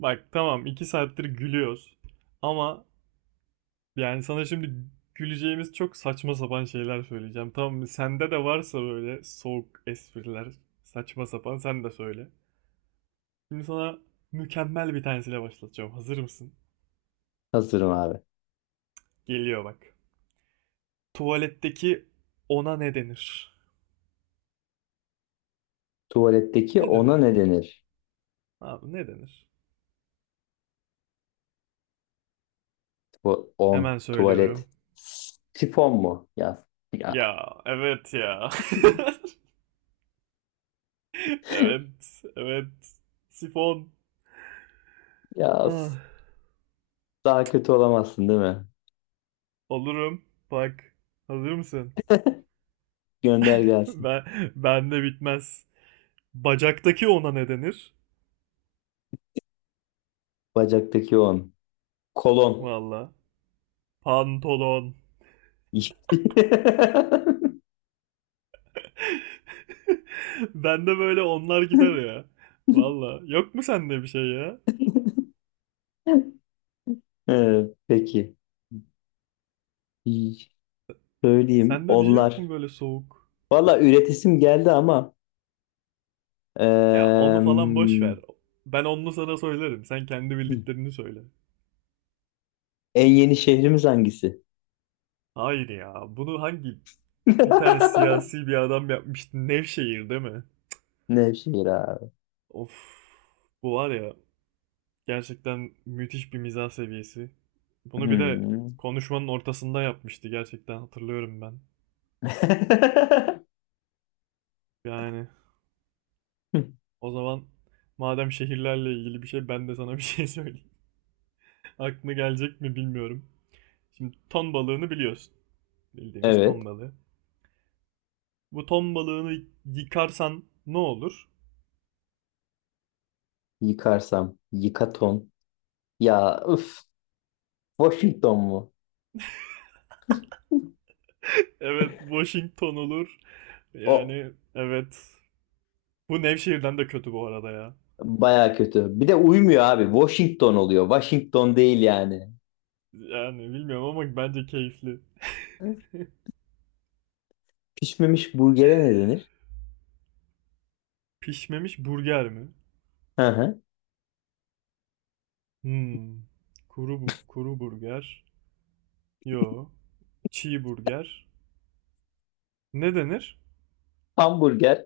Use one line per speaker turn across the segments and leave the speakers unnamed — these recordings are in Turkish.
Bak tamam 2 saattir gülüyoruz. Ama yani sana şimdi güleceğimiz çok saçma sapan şeyler söyleyeceğim. Tamam mı? Sende de varsa böyle soğuk espriler, saçma sapan sen de söyle. Şimdi sana mükemmel bir tanesiyle başlatacağım. Hazır mısın?
Hazırım abi.
Geliyor bak. Tuvaletteki ona ne denir?
Tuvaletteki
Ne denir
ona ne
abi?
denir?
Abi ne denir?
Bu on,
Hemen
tuvalet.
söylüyorum.
Sifon mu? Ya,
Ya evet ya. Evet, evet. Sifon.
ya,
Ah.
daha kötü olamazsın değil mi?
Olurum. Bak. Hazır mısın?
Gönder gelsin.
Ben bende bitmez. Bacaktaki ona ne denir?
Bacaktaki on. Kolon.
Valla. Pantolon. Bende böyle onlar gider ya. Valla. Yok mu sende bir şey ya?
Evet, peki. İyi, söyleyeyim.
Sende bir şey yok mu
Onlar.
böyle soğuk?
Valla üretisim geldi ama
Ya onu falan boş
em,
ver. Ben onu sana söylerim. Sen kendi bildiklerini söyle.
en yeni şehrimiz hangisi?
Hayır ya. Bunu hangi bir tane siyasi bir adam yapmıştı? Nevşehir değil mi?
Nevşehir abi.
Of. Bu var ya. Gerçekten müthiş bir mizah seviyesi. Bunu bir de
Hmm.
konuşmanın ortasında yapmıştı gerçekten hatırlıyorum ben. Yani o zaman madem şehirlerle ilgili bir şey ben de sana bir şey söyleyeyim. Aklına gelecek mi bilmiyorum. Şimdi ton balığını biliyorsun. Bildiğimiz
Evet.
ton balığı. Bu ton balığını yıkarsan ne olur?
Yıkarsam. Yıkaton. Ya üf. Washington mu?
Evet, Washington olur.
O
Yani evet. Bu Nevşehir'den de kötü bu arada ya.
baya kötü. Bir de uymuyor abi. Washington oluyor. Washington değil yani.
Yani bilmiyorum ama bence keyifli.
Pişmemiş burgere ne denir?
Pişmemiş burger mi?
Hı hı.
Hmm. Kuru bu kuru burger. Yo. Çiğ burger. Ne denir?
Hamburger.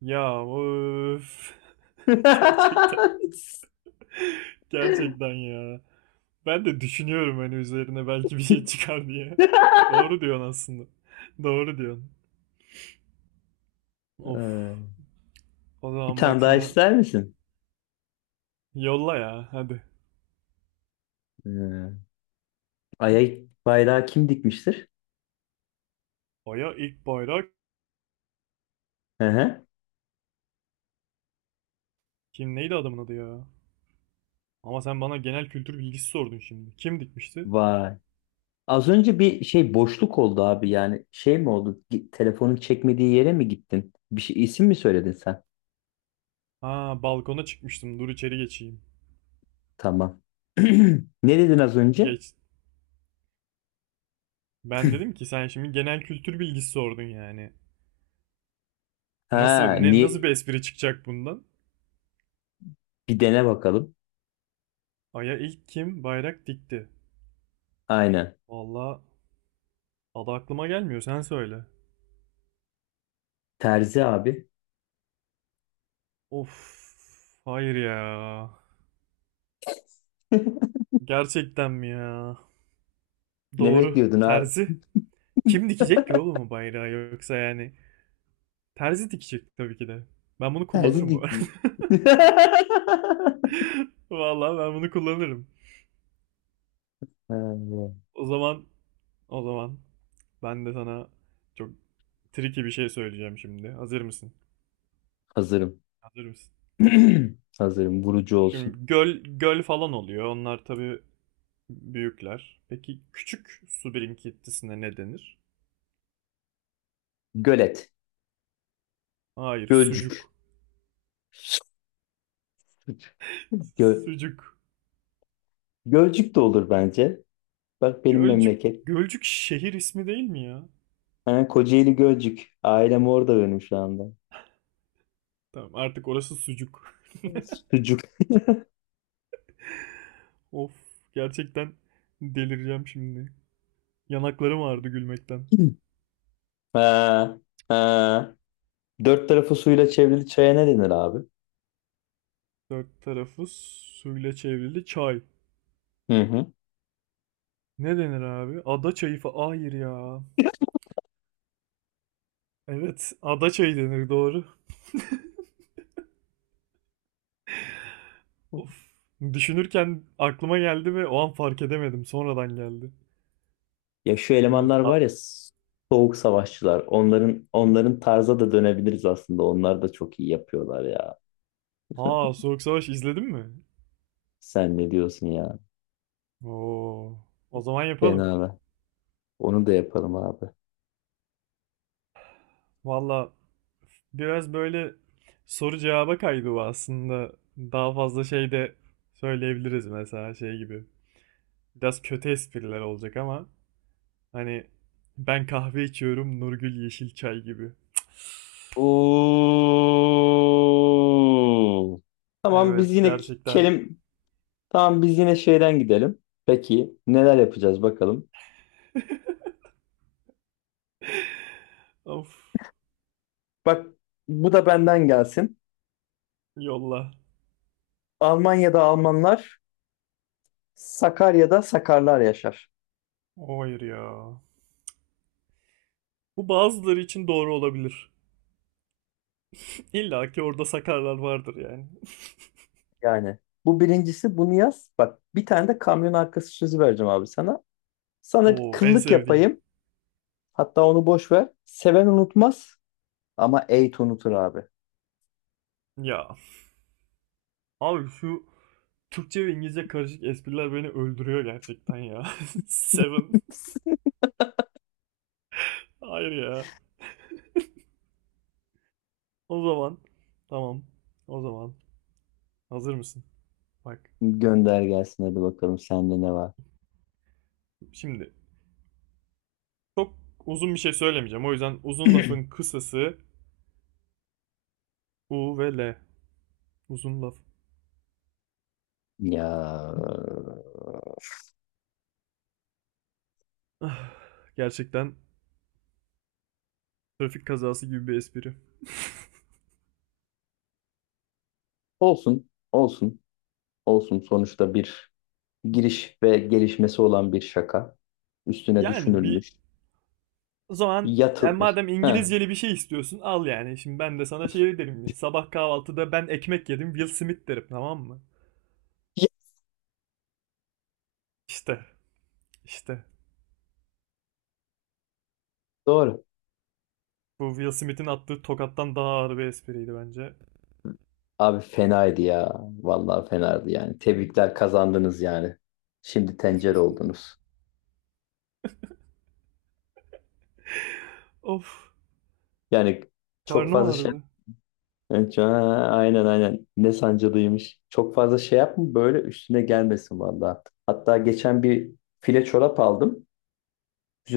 Ya öf. Gerçekten. Gerçekten ya. Ben de düşünüyorum hani üzerine belki bir şey çıkar diye. Doğru diyorsun aslında. Doğru diyorsun. Of.
Ee,
O
bir
zaman
tane
bak
daha
sana
ister misin?
yolla ya hadi.
Ee, Ay'a bayrağı kim dikmiştir?
Aya ilk bayrak
Hı hı.
kim neydi adamın adı ya? Ama sen bana genel kültür bilgisi sordun şimdi. Kim dikmişti?
Vay. Az önce bir şey boşluk oldu abi, yani şey mi oldu? Telefonun çekmediği yere mi gittin? Bir şey isim mi söyledin sen?
Ha, balkona çıkmıştım. Dur içeri geçeyim.
Tamam. Ne dedin az önce?
Geç. Ben dedim ki sen şimdi genel kültür bilgisi sordun yani. Nasıl
Ha,
ne nasıl
niye?
bir espri çıkacak bundan?
Bir dene bakalım.
Ay'a ilk kim bayrak dikti?
Aynen.
Vallahi adı aklıma gelmiyor sen söyle.
Terzi abi.
Of, hayır ya. Gerçekten mi ya?
Ne
Doğru.
bekliyordun abi?
Terzi. Kim dikecek ki oğlum o bayrağı yoksa yani? Terzi dikecek tabii ki de. Ben bunu
Terzi
kullanırım bu
dik
arada.
mi?
Vallahi ben bunu kullanırım.
Ha,
O zaman o zaman ben de sana çok tricky bir şey söyleyeceğim şimdi. Hazır mısın?
hazırım.
Hazır mısın?
Hazırım. Vurucu olsun.
Şimdi göl göl falan oluyor. Onlar tabii büyükler. Peki küçük su birikintisine ne denir?
Gölet.
Hayır,
Gölcük.
sucuk.
Gö
Sucuk.
Gölcük de olur bence. Bak benim
Gölcük
memleket.
Gölcük şehir ismi değil mi ya?
Ha, Kocaeli Gölcük. Ailem orada benim şu anda.
Tamam, artık orası sucuk.
Sucuk.
Of, gerçekten delireceğim şimdi. Yanaklarım ağrıdı gülmekten.
Ha, ha. Dört tarafı suyla çevrili çaya ne denir abi?
Dört tarafı suyla çevrili çay.
Hı hı.
Ne denir abi? Ada çayı fa... Hayır ya. Evet, ada çayı denir doğru. Of. Düşünürken aklıma geldi ve o an fark edemedim. Sonradan geldi.
Ya şu
Evet.
elemanlar var
A
ya, soğuk savaşçılar. Onların tarza da dönebiliriz aslında. Onlar da çok iyi yapıyorlar ya.
Soğuk Savaş izledin mi?
Sen ne diyorsun ya?
Oo. O zaman yapalım.
Fena mı? Onu da yapalım abi.
Valla biraz böyle soru cevaba kaydı bu aslında. Daha fazla şey de söyleyebiliriz mesela şey gibi. Biraz kötü espriler olacak ama hani ben kahve içiyorum Nurgül yeşil çay gibi.
Oo. Tamam biz
Evet
yine
gerçekten.
kelim tamam, biz yine şeyden gidelim. Peki neler yapacağız bakalım.
Of,
Bak, bu da benden gelsin.
yolla.
Almanya'da Almanlar, Sakarya'da Sakarlar yaşar.
Hayır ya. Bu bazıları için doğru olabilir. İlla ki orada sakarlar vardır yani.
Yani bu birincisi, bunu yaz. Bak, bir tane de kamyon arkası sözü vereceğim abi sana. Sana bir
Oo en
kıllık
sevdiğim.
yapayım. Hatta onu boş ver. Seven unutmaz ama eğit unutur abi.
Ya abi şu Türkçe ve İngilizce karışık espriler beni öldürüyor gerçekten ya. Seven. Hayır ya. O zaman tamam. O zaman hazır mısın? Bak
Gönder gelsin hadi bakalım, sende ne var?
şimdi çok uzun bir şey söylemeyeceğim. O yüzden uzun lafın kısası U ve L. Uzun laf.
Ya
Gerçekten trafik kazası gibi bir espri.
olsun, olsun, olsun. Sonuçta bir giriş ve gelişmesi olan bir şaka. Üstüne
Yani bir
düşünülmüş,
o zaman yani
yatılmış.
madem
Heh.
İngilizceli bir şey istiyorsun al yani. Şimdi ben de sana şey derim. Ya, sabah kahvaltıda ben ekmek yedim Will Smith derim tamam mı?
Ya,
İşte işte.
doğru.
Bu Will Smith'in attığı tokattan daha ağır bir espriydi bence.
Abi fenaydı ya. Vallahi fenaydı yani. Tebrikler, kazandınız yani. Şimdi tencere oldunuz.
Of,
Yani çok
karnım
fazla şey...
ağrıdı.
Evet, ha, aynen aynen. Ne sancılıymış. Çok fazla şey yapma, böyle üstüne gelmesin vallahi. Hatta geçen bir file çorap aldım.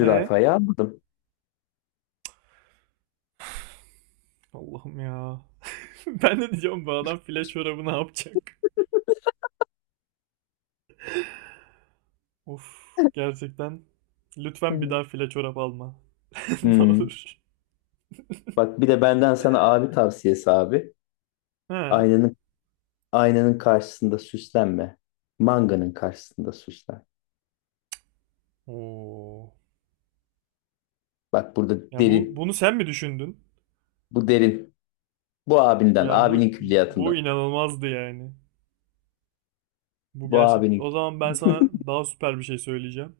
E,
aldım.
Allah'ım ya. Ben de diyeceğim bu adam file çorabı ne yapacak? Of, gerçekten. Lütfen bir
Hı.
daha file çorap alma. Ne
Hmm.
olur.
Bak, bir de benden sana abi tavsiyesi abi.
He.
Aynanın aynanın karşısında süslenme. Manganın karşısında süslen.
Oo.
Bak, burada
Ya
derin.
bunu sen mi düşündün?
Bu derin. Bu abinden,
Ya bu
abinin
bu
külliyatından.
inanılmazdı yani. Bu
Bu
gerçek.
abinin.
O zaman ben sana daha süper bir şey söyleyeceğim.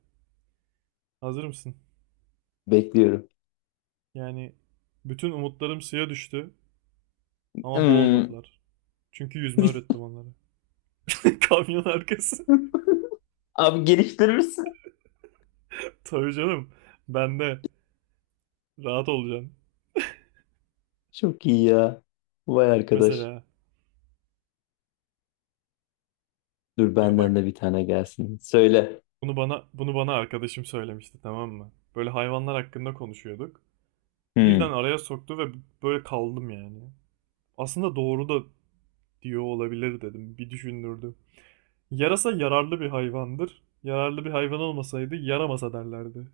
Hazır mısın?
Bekliyorum.
Yani bütün umutlarım suya düştü ama
Hmm.
boğulmadılar. Çünkü yüzme öğrettim onlara. Kamyon arkası.
Abi geliştirirsin.
Tabii canım. Ben de rahat olacaksın.
Çok iyi ya. Vay arkadaş.
Mesela
Dur,
ya
benden de
bak
bir tane gelsin. Söyle.
bunu bana arkadaşım söylemişti tamam mı? Böyle hayvanlar hakkında konuşuyorduk. Birden
Hmm.
araya soktu ve böyle kaldım yani. Aslında doğru da diyor olabilir dedim. Bir düşündürdü. Yarasa yararlı bir hayvandır. Yararlı bir hayvan olmasaydı yaramasa derlerdi.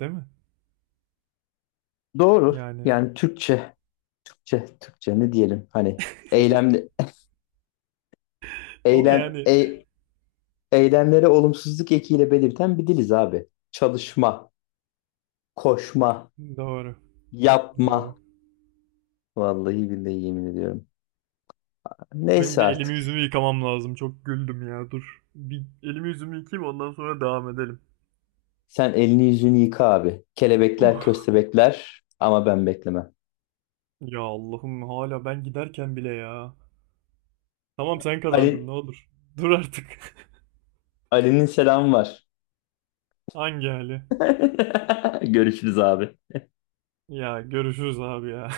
Değil mi?
Doğru.
Yani.
Yani Türkçe, Türkçe ne diyelim? Hani eylemli,
Ama
eylem,
yani
e eylemlere olumsuzluk ekiyle belirten bir diliz abi. Çalışma, koşma,
doğru.
yapma.
Doğru.
Vallahi billahi yemin ediyorum.
Benim
Neyse
bir elimi
artık.
yüzümü yıkamam lazım. Çok güldüm ya. Dur. Bir elimi yüzümü yıkayayım ondan sonra devam edelim.
Sen elini yüzünü yıka abi. Kelebekler,
Oh.
köstebekler ama ben beklemem.
Ya Allah'ım hala ben giderken bile ya. Tamam sen kazandın ne
Ali,
olur. Dur artık.
Ali'nin selamı var.
Hangi hali?
Görüşürüz abi.
Ya görüşürüz abi ya.